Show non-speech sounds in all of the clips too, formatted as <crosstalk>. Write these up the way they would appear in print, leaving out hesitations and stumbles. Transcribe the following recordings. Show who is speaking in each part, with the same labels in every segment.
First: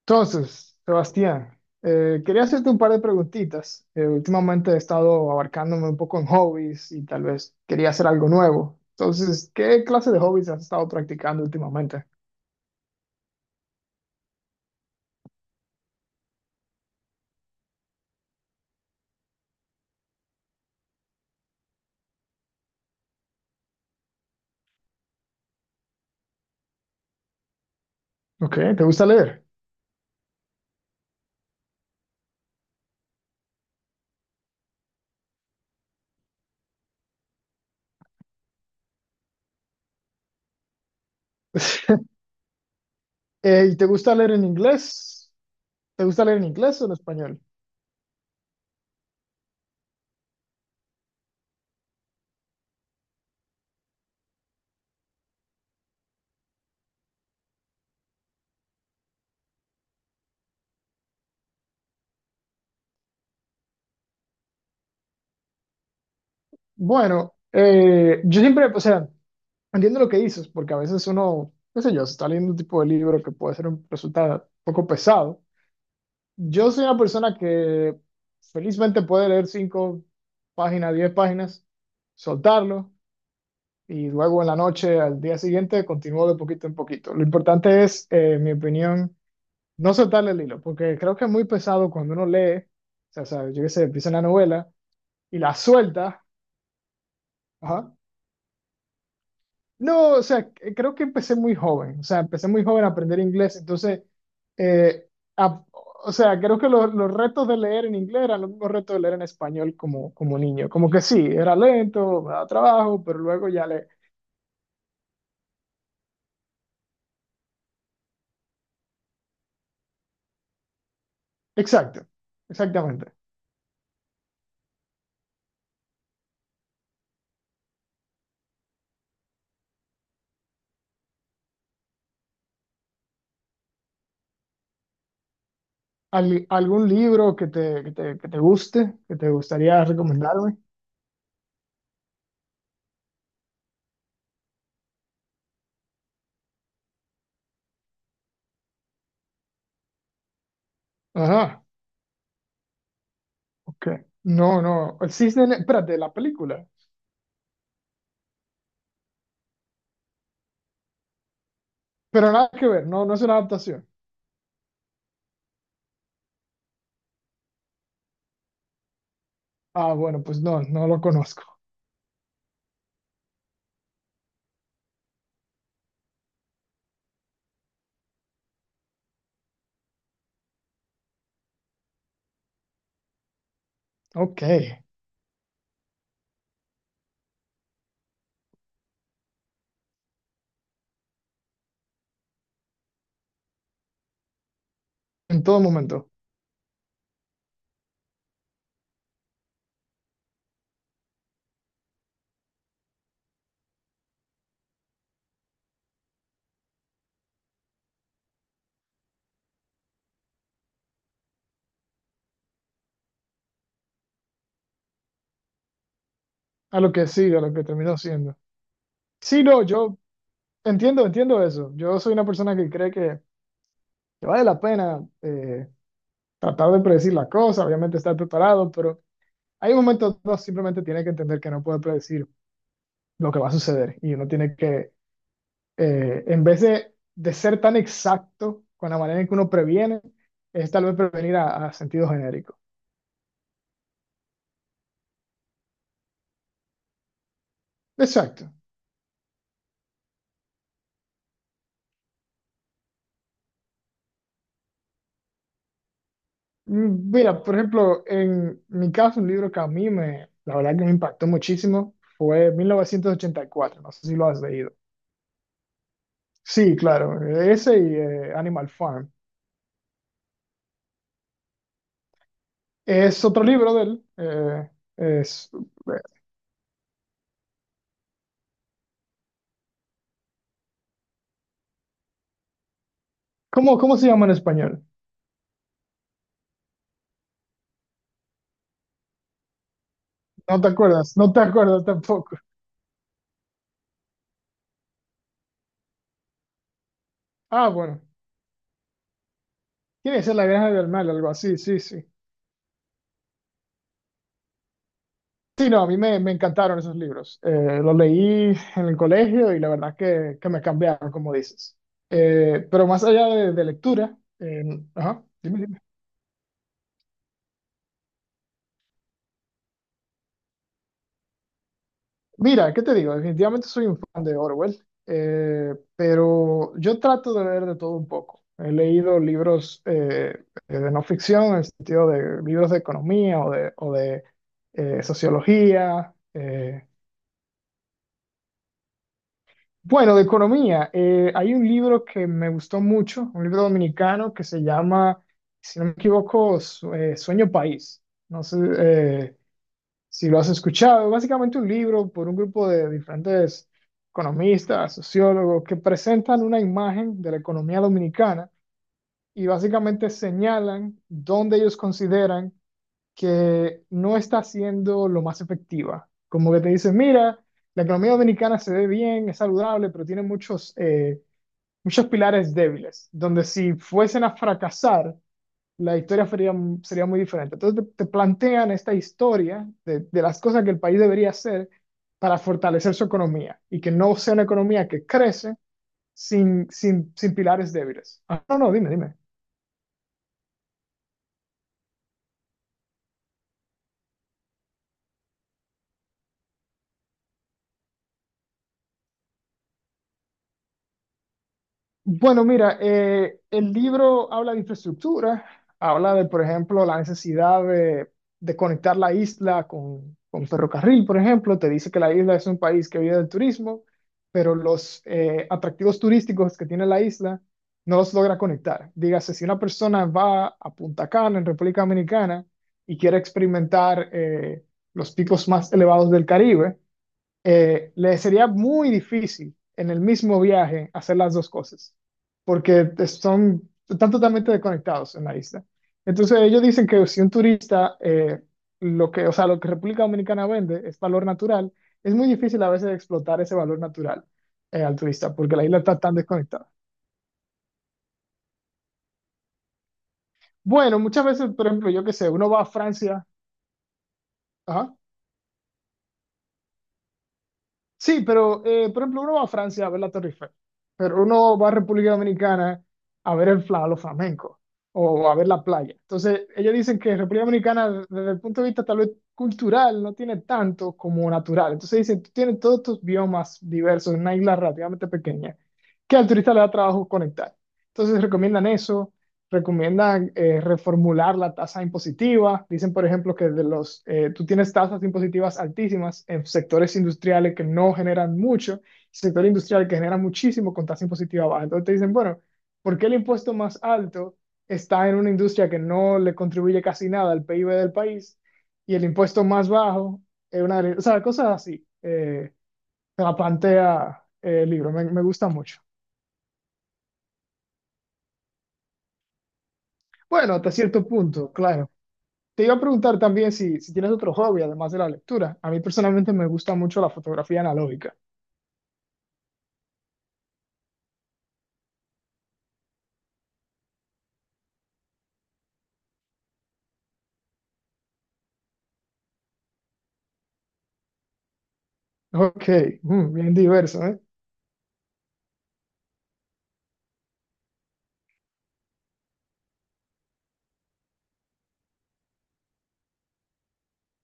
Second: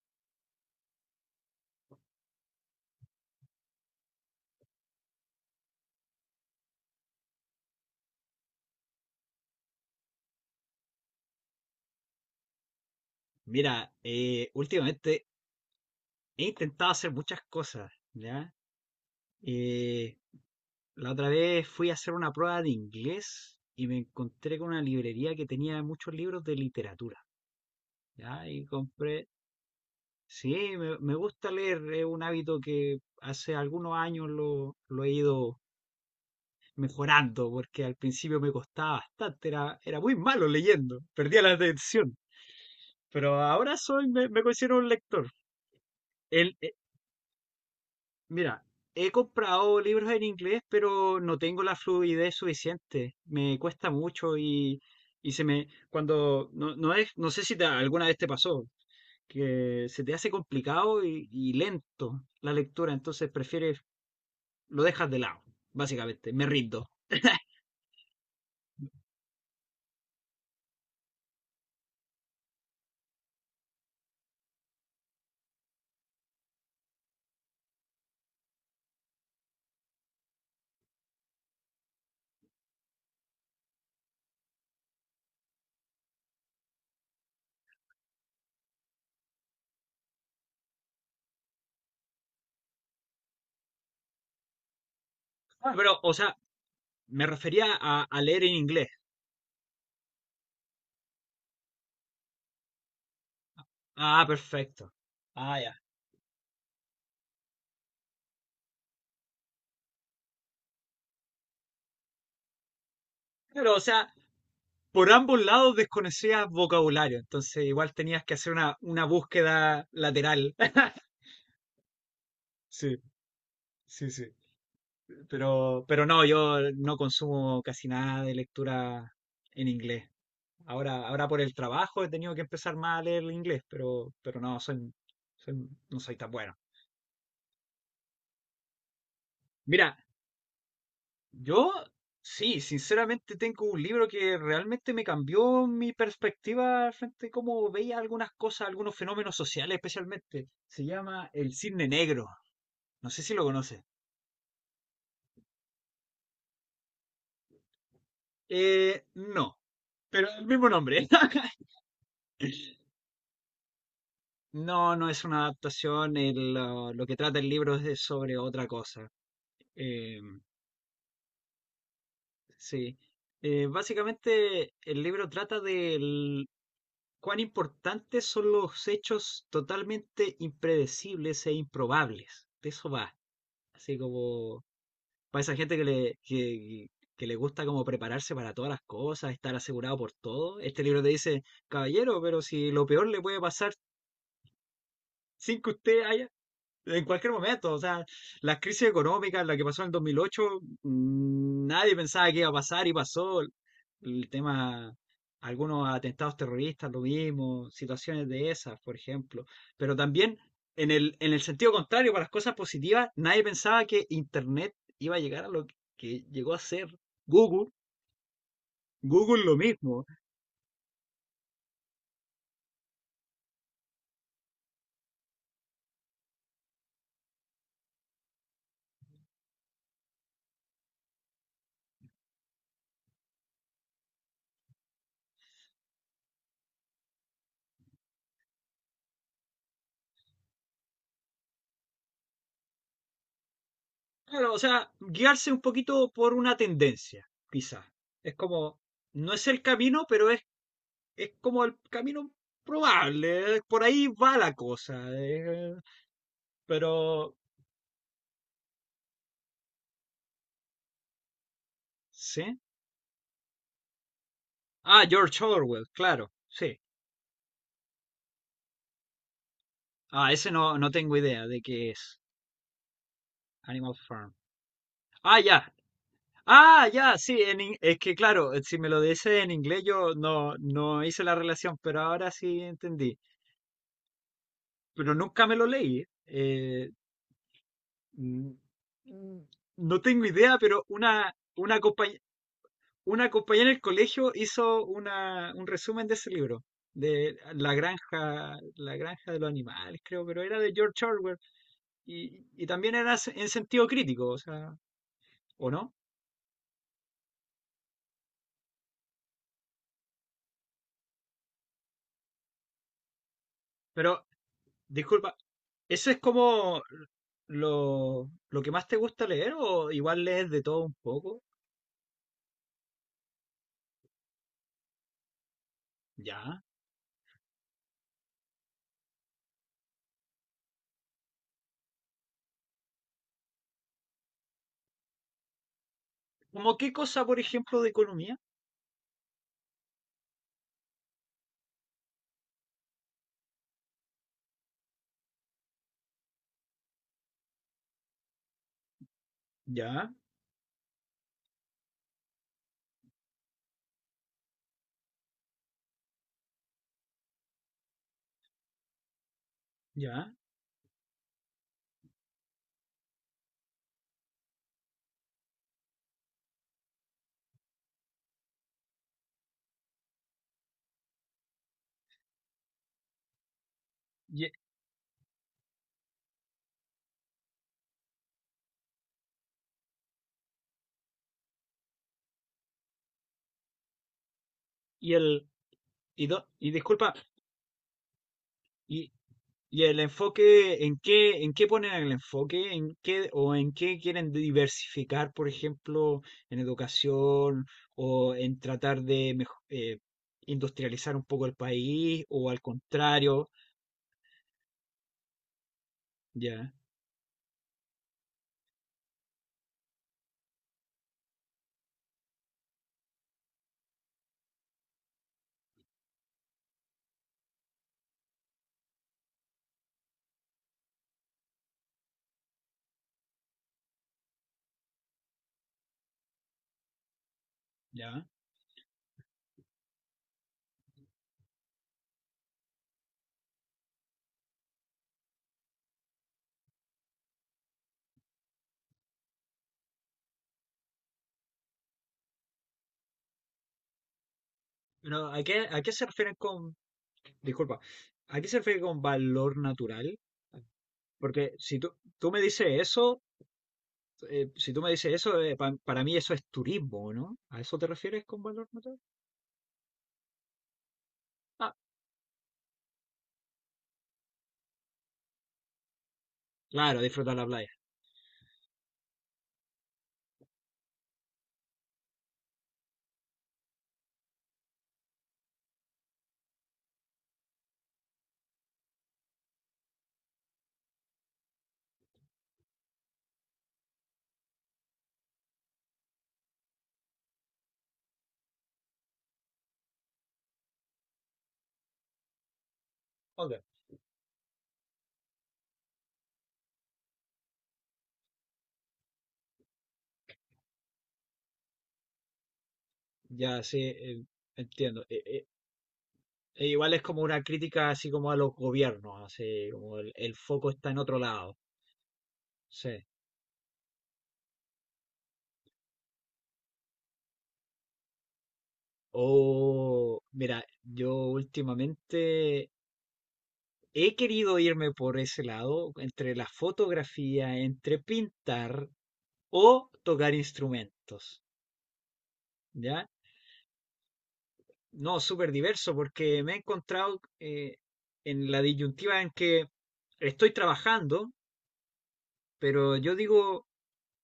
Speaker 1: Entonces, Sebastián, quería hacerte un par de preguntitas. Últimamente he estado abarcándome un poco en hobbies y tal vez quería hacer algo nuevo. Entonces, ¿qué clase de hobbies has estado practicando últimamente?
Speaker 2: Mira, últimamente he intentado hacer muchas cosas, ¿ya? Eh, la otra vez fui a hacer una prueba de inglés y me encontré con una librería que tenía muchos libros de literatura, ¿ya?
Speaker 1: Ok,
Speaker 2: Y
Speaker 1: ¿te gusta
Speaker 2: compré,
Speaker 1: leer?
Speaker 2: sí, me gusta leer, es un hábito que hace algunos años lo he ido mejorando, porque al principio me costaba bastante, era muy malo leyendo, perdía la
Speaker 1: <laughs>
Speaker 2: atención, pero
Speaker 1: ¿Y
Speaker 2: ahora
Speaker 1: te gusta leer
Speaker 2: me
Speaker 1: en
Speaker 2: considero un lector.
Speaker 1: inglés? ¿Te gusta leer en inglés o en español?
Speaker 2: Mira, he comprado libros en inglés, pero no tengo la fluidez suficiente. Me cuesta mucho y se me, cuando, no, no es, no sé si alguna vez te pasó, que se te hace complicado y lento la lectura, entonces prefieres, lo dejas de lado, básicamente, me rindo.
Speaker 1: Bueno, yo siempre, o sea, entiendo lo que dices, porque a veces uno, qué sé yo, se está leyendo un tipo de libro que puede ser un, resulta un poco pesado. Yo soy una persona que felizmente puede leer cinco páginas, diez páginas, soltarlo y luego en la noche, al día siguiente, continúo de poquito en poquito. Lo importante es, en mi opinión, no soltarle el hilo, porque creo que es muy pesado cuando uno lee, o sea, yo qué sé, empieza una novela y la
Speaker 2: Ah, pero, o
Speaker 1: suelta,
Speaker 2: sea, me refería
Speaker 1: ajá.
Speaker 2: a leer en inglés.
Speaker 1: No, o sea, creo que empecé muy joven, o sea, empecé muy joven a aprender inglés, entonces,
Speaker 2: Ah, perfecto.
Speaker 1: eh,
Speaker 2: Ah,
Speaker 1: a-
Speaker 2: ya.
Speaker 1: o sea, creo que los retos de leer en inglés eran los mismos retos de leer en español como, como niño, como que sí, era lento, me daba trabajo, pero luego ya
Speaker 2: Pero, o
Speaker 1: le...
Speaker 2: sea, por ambos lados desconocías vocabulario, entonces igual tenías que hacer una búsqueda lateral. <laughs>
Speaker 1: Exacto,
Speaker 2: Sí,
Speaker 1: exactamente.
Speaker 2: sí, sí. Pero no, yo no consumo casi nada de lectura en inglés. Ahora por el trabajo he tenido que empezar más a leer el inglés, pero no, no soy tan bueno.
Speaker 1: ¿Algún libro que te, que te, que te guste, que te gustaría
Speaker 2: Mira,
Speaker 1: recomendarme?
Speaker 2: yo sí, sinceramente tengo un libro que realmente me cambió mi perspectiva frente a cómo veía algunas cosas, algunos fenómenos sociales especialmente. Se llama El
Speaker 1: Ajá,
Speaker 2: Cisne Negro. No sé si lo conoces.
Speaker 1: ok. No, no, El Cisne, espérate, la película,
Speaker 2: No, pero el mismo nombre. <laughs>
Speaker 1: pero nada que ver, no, no es una adaptación.
Speaker 2: No, no es una adaptación. Lo que trata el libro es sobre otra cosa.
Speaker 1: Ah,
Speaker 2: Eh,
Speaker 1: bueno, pues no, no lo conozco.
Speaker 2: sí. Básicamente, el libro trata de cuán importantes son los hechos totalmente impredecibles e improbables. De eso va. Así
Speaker 1: Ok.
Speaker 2: como para esa gente que le gusta como prepararse para todas las cosas, estar asegurado por todo. Este libro te dice, caballero, pero si lo peor le puede pasar
Speaker 1: En todo
Speaker 2: sin que usted
Speaker 1: momento,
Speaker 2: haya En cualquier momento, o sea, la crisis económica, la que pasó en el 2008, nadie pensaba que iba a pasar y pasó. El tema, algunos atentados terroristas, lo mismo, situaciones de esas, por ejemplo. Pero también, en el sentido contrario, para las cosas positivas, nadie pensaba que Internet iba a llegar a lo que llegó a
Speaker 1: a
Speaker 2: ser
Speaker 1: lo que sigue, a lo que
Speaker 2: Google.
Speaker 1: terminó siendo. Sí,
Speaker 2: Google lo
Speaker 1: no, yo
Speaker 2: mismo.
Speaker 1: entiendo, entiendo eso. Yo soy una persona que cree que vale la pena tratar de predecir las cosas, obviamente estar preparado, pero hay momentos donde uno simplemente tiene que entender que no puede predecir lo que va a suceder y uno tiene que, en vez de ser tan exacto con la manera en que uno previene, es tal vez prevenir a sentido genérico.
Speaker 2: Claro, o sea, guiarse un poquito por una tendencia, quizás. Es
Speaker 1: Exacto.
Speaker 2: como, no es el camino, es como el camino probable, por ahí va la cosa, eh,
Speaker 1: Mm,
Speaker 2: pero
Speaker 1: mira, por ejemplo, en mi caso, un libro que a mí me, la verdad que me impactó muchísimo fue
Speaker 2: sí.
Speaker 1: 1984, no sé si lo has leído.
Speaker 2: Ah, George Orwell, claro,
Speaker 1: Sí,
Speaker 2: sí.
Speaker 1: claro, ese y Animal Farm.
Speaker 2: Ah, ese no, no tengo idea de qué es
Speaker 1: Es otro libro de
Speaker 2: Animal
Speaker 1: él.
Speaker 2: Farm. Ah,
Speaker 1: Es,
Speaker 2: ya. Ah, ya, sí, es que claro, si me lo dice en inglés yo no, no hice la relación, pero ahora sí entendí.
Speaker 1: ¿cómo, cómo se llama en español?
Speaker 2: Pero nunca me lo leí. Mm, mm, no tengo idea,
Speaker 1: No te
Speaker 2: pero
Speaker 1: acuerdas, no te
Speaker 2: una
Speaker 1: acuerdas
Speaker 2: compañía
Speaker 1: tampoco.
Speaker 2: Una compañera en el colegio hizo una, un resumen de ese libro, de
Speaker 1: Ah, bueno,
Speaker 2: La granja de los animales,
Speaker 1: tiene que
Speaker 2: creo,
Speaker 1: ser
Speaker 2: pero
Speaker 1: La
Speaker 2: era
Speaker 1: Granja
Speaker 2: de
Speaker 1: del
Speaker 2: George
Speaker 1: Mal, algo
Speaker 2: Orwell
Speaker 1: así, sí, sí.
Speaker 2: y también era en sentido crítico, o sea,
Speaker 1: Sí,
Speaker 2: ¿o
Speaker 1: no, a
Speaker 2: no?
Speaker 1: mí me, me encantaron esos libros. Los leí en el colegio y la verdad que me cambiaron, como dices. Pero más allá de lectura,
Speaker 2: Pero,
Speaker 1: ajá,
Speaker 2: disculpa,
Speaker 1: dime, dime.
Speaker 2: ¿eso es como lo que más te gusta leer o igual lees de todo un poco?
Speaker 1: Mira, ¿qué te digo? Definitivamente soy un fan de Orwell,
Speaker 2: Ya.
Speaker 1: pero yo trato de leer de todo un poco. He leído libros de no ficción, en el sentido de libros de economía o de sociología.
Speaker 2: ¿Cómo qué cosa, por ejemplo, de economía?
Speaker 1: Bueno, de economía, hay un libro que me gustó mucho, un libro dominicano que se llama, si no me equivoco, Sueño País. No sé
Speaker 2: Ya,
Speaker 1: si lo has escuchado. Básicamente un libro por un grupo de diferentes economistas, sociólogos, que presentan una imagen de la economía dominicana y básicamente
Speaker 2: ya.
Speaker 1: señalan dónde ellos consideran que no está siendo lo más efectiva. Como que te dicen, mira, la economía dominicana se ve bien, es saludable, pero tiene muchos, muchos pilares débiles, donde si fuesen a
Speaker 2: Y,
Speaker 1: fracasar, la historia sería, sería muy diferente. Entonces te plantean esta historia de las cosas que el país debería hacer para fortalecer su economía y que no sea una economía que
Speaker 2: y el,
Speaker 1: crece
Speaker 2: y, do-
Speaker 1: sin,
Speaker 2: y
Speaker 1: sin,
Speaker 2: disculpa,
Speaker 1: sin pilares débiles. Ah, no, no, dime, dime.
Speaker 2: ¿y el enfoque en qué ponen el enfoque? ¿En qué o en qué quieren diversificar, por ejemplo, en educación o en tratar de industrializar un poco el país
Speaker 1: Bueno,
Speaker 2: o al
Speaker 1: mira,
Speaker 2: contrario?
Speaker 1: el libro habla de infraestructura, habla de, por
Speaker 2: Ya,
Speaker 1: ejemplo, la necesidad de conectar la isla con ferrocarril, por ejemplo. Te dice que la isla es un país que vive del turismo, pero los atractivos turísticos que tiene la isla no los logra conectar. Dígase, si una persona va a Punta Cana, en República Dominicana, y quiere experimentar los picos más elevados del Caribe, le
Speaker 2: ya.
Speaker 1: sería muy difícil en el mismo viaje hacer las dos cosas, porque son, están totalmente desconectados en la isla. Entonces ellos dicen que si un turista, lo que, o sea, lo que República Dominicana vende es valor natural, es muy difícil a veces explotar ese valor natural al
Speaker 2: Pero
Speaker 1: turista, porque la isla
Speaker 2: ¿a qué
Speaker 1: está
Speaker 2: se
Speaker 1: tan
Speaker 2: refieren
Speaker 1: desconectada.
Speaker 2: con, disculpa, ¿a qué se refiere con valor natural?
Speaker 1: Bueno, muchas veces,
Speaker 2: Porque
Speaker 1: por
Speaker 2: si
Speaker 1: ejemplo,
Speaker 2: tú,
Speaker 1: yo qué sé,
Speaker 2: Tú me
Speaker 1: uno va a
Speaker 2: dices eso,
Speaker 1: Francia,
Speaker 2: si tú me
Speaker 1: ajá.
Speaker 2: dices eso, para mí eso es turismo, ¿no? ¿A eso te
Speaker 1: Sí,
Speaker 2: refieres con
Speaker 1: pero
Speaker 2: valor natural?
Speaker 1: por ejemplo, uno va a Francia a ver la Torre Eiffel, pero uno va a
Speaker 2: Ah,
Speaker 1: República Dominicana a ver el fla, los flamencos o a ver la playa. Entonces, ellos dicen
Speaker 2: claro,
Speaker 1: que
Speaker 2: disfrutar
Speaker 1: República
Speaker 2: la playa.
Speaker 1: Dominicana, desde el punto de vista tal vez cultural, no tiene tanto como natural. Entonces, dicen, tú tienes todos estos biomas diversos en una isla relativamente pequeña que al turista le da trabajo conectar. Entonces, recomiendan eso recomiendan reformular la tasa impositiva. Dicen, por ejemplo, que de los, tú tienes tasas impositivas altísimas en sectores industriales que no generan mucho, sector industrial que genera muchísimo con tasa impositiva baja. Entonces te dicen, bueno, ¿por qué el
Speaker 2: Ok,
Speaker 1: impuesto más alto está en una industria que no le contribuye casi nada al PIB del país y el impuesto más bajo es una... O sea, cosas así. Se la
Speaker 2: ya sí,
Speaker 1: plantea el libro,
Speaker 2: entiendo.
Speaker 1: me gusta mucho.
Speaker 2: E igual es como una crítica así como a los gobiernos, así como el
Speaker 1: Bueno,
Speaker 2: foco
Speaker 1: hasta
Speaker 2: está en
Speaker 1: cierto
Speaker 2: otro
Speaker 1: punto,
Speaker 2: lado.
Speaker 1: claro. Te iba a
Speaker 2: Sí.
Speaker 1: preguntar también si, si tienes otro hobby además de la lectura. A mí personalmente me gusta mucho la fotografía analógica.
Speaker 2: O, mira, yo últimamente he querido irme por ese lado, entre la fotografía, entre pintar o tocar instrumentos,
Speaker 1: Ok,
Speaker 2: ¿ya?
Speaker 1: mm, bien diverso, ¿eh?
Speaker 2: No, súper diverso, porque me he encontrado en la disyuntiva en que estoy trabajando, pero yo digo,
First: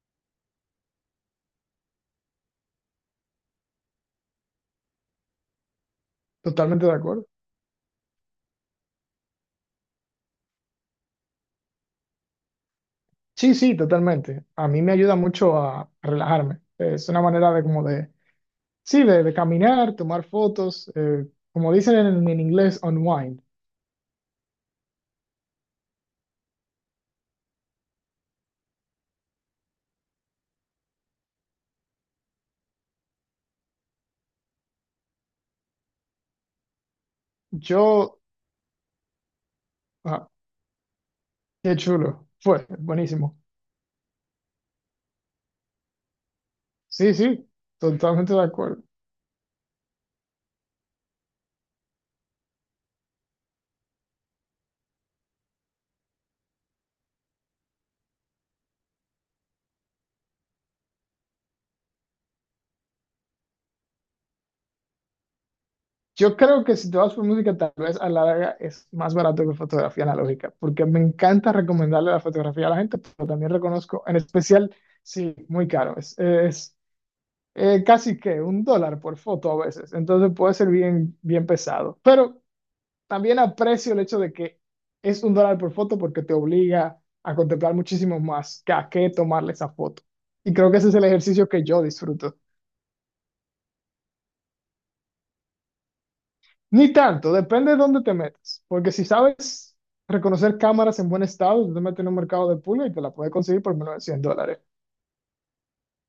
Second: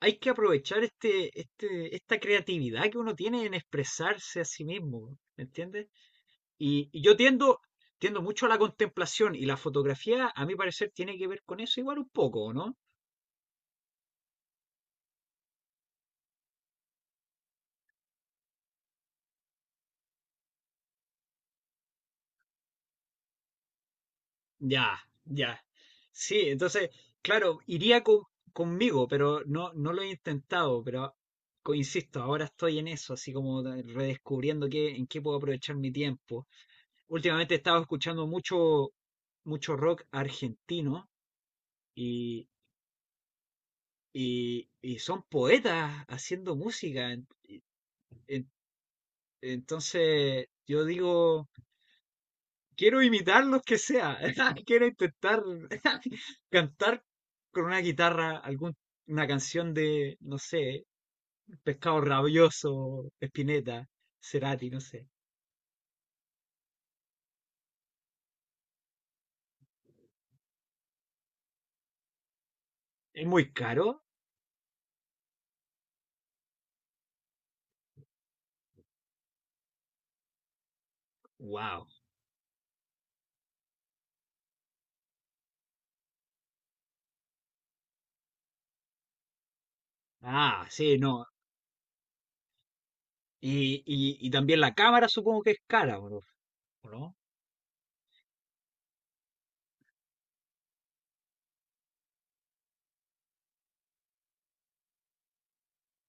Speaker 2: hay que aprovechar esta creatividad que uno tiene en expresarse a sí mismo, ¿me entiendes?
Speaker 1: Totalmente
Speaker 2: Y,
Speaker 1: de
Speaker 2: y yo
Speaker 1: acuerdo.
Speaker 2: tiendo, Tiendo mucho a la contemplación y la fotografía, a mi parecer, tiene que ver con eso igual un poco, ¿no?
Speaker 1: Sí, sí, totalmente. A mí me ayuda mucho a relajarme. Es una manera de como de, sí, de caminar, tomar fotos, como dicen en inglés, unwind.
Speaker 2: Ya, ya. Sí, entonces, claro, conmigo, pero no, no lo he intentado, pero insisto, ahora estoy en eso, así como redescubriendo qué, en qué puedo aprovechar mi tiempo. Últimamente he estado
Speaker 1: Yo,
Speaker 2: escuchando mucho rock
Speaker 1: ah,
Speaker 2: argentino
Speaker 1: qué chulo.
Speaker 2: y,
Speaker 1: Fue, buenísimo.
Speaker 2: y son poetas haciendo música.
Speaker 1: Sí, sí, totalmente de
Speaker 2: En-
Speaker 1: acuerdo.
Speaker 2: entonces, yo digo... Quiero imitar los que sea. <laughs> Quiero intentar <laughs> cantar con una guitarra una canción de, no sé, Pescado Rabioso, Spinetta, Cerati, no sé.
Speaker 1: Yo creo que si te vas por música, tal vez a la larga es más barato que fotografía analógica, porque me encanta recomendarle la fotografía a la gente,
Speaker 2: ¿Es
Speaker 1: pero también
Speaker 2: muy
Speaker 1: reconozco,
Speaker 2: caro?
Speaker 1: en especial, sí, muy caro. Es casi que un dólar por foto a veces, entonces puede ser bien, bien
Speaker 2: Wow.
Speaker 1: pesado. Pero también aprecio el hecho de que es un dólar por foto porque te obliga a contemplar muchísimo más que a qué tomarle esa foto. Y
Speaker 2: Ah,
Speaker 1: creo que ese es
Speaker 2: sí,
Speaker 1: el
Speaker 2: no.
Speaker 1: ejercicio que yo disfruto.
Speaker 2: Y también la cámara supongo que es cara, ¿o no? ¿O
Speaker 1: Ni
Speaker 2: no?
Speaker 1: tanto, depende de dónde te metas. Porque si sabes reconocer cámaras en buen estado, tú te metes en un mercado de pulga y te la puedes conseguir por menos de $100.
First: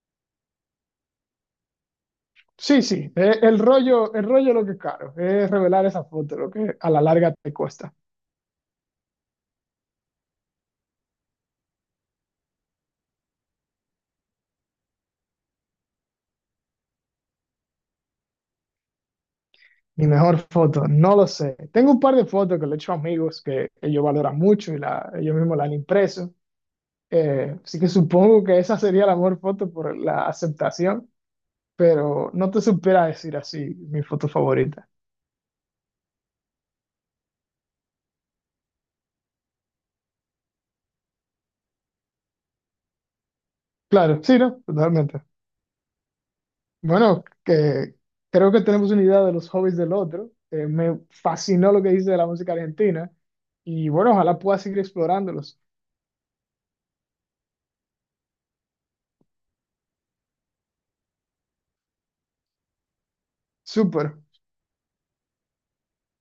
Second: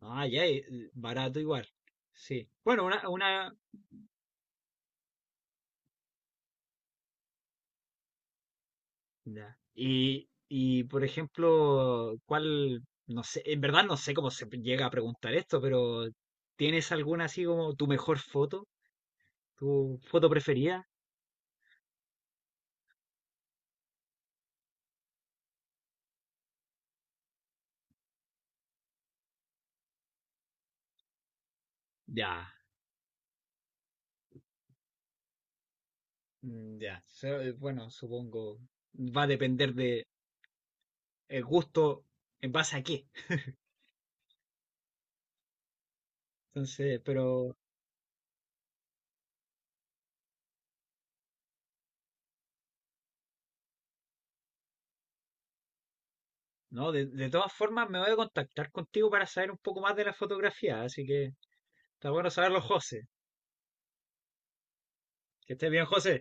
Speaker 2: Ah, ya, barato igual. Sí.
Speaker 1: Sí,
Speaker 2: Bueno,
Speaker 1: sí,
Speaker 2: una,
Speaker 1: el rollo es lo que es caro, es revelar esa foto, lo que a la larga te cuesta.
Speaker 2: Ya. Y, por ejemplo, ¿cuál, no sé, en verdad no sé cómo se llega a preguntar esto, pero ¿tienes alguna así como tu mejor foto? ¿Tu
Speaker 1: Mi
Speaker 2: foto
Speaker 1: mejor foto,
Speaker 2: preferida?
Speaker 1: no lo sé. Tengo un par de fotos que le he hecho a amigos que ellos valoran mucho y la, ellos mismos la han impreso. Así que supongo que esa sería la mejor foto por la aceptación, pero
Speaker 2: Ya,
Speaker 1: no te supiera decir así mi foto favorita.
Speaker 2: ya. Bueno, supongo, va a depender de el gusto en base a qué. <laughs>
Speaker 1: Claro, sí, ¿no? Totalmente.
Speaker 2: Entonces,
Speaker 1: Bueno,
Speaker 2: pero
Speaker 1: que creo que tenemos una idea de los hobbies del otro. Me fascinó lo que dice de la música argentina y bueno, ojalá pueda seguir explorándolos.
Speaker 2: no, de todas formas me voy a contactar contigo para saber un poco más de la fotografía, así que está bueno saberlo, José.
Speaker 1: Súper.
Speaker 2: Que estés bien, José.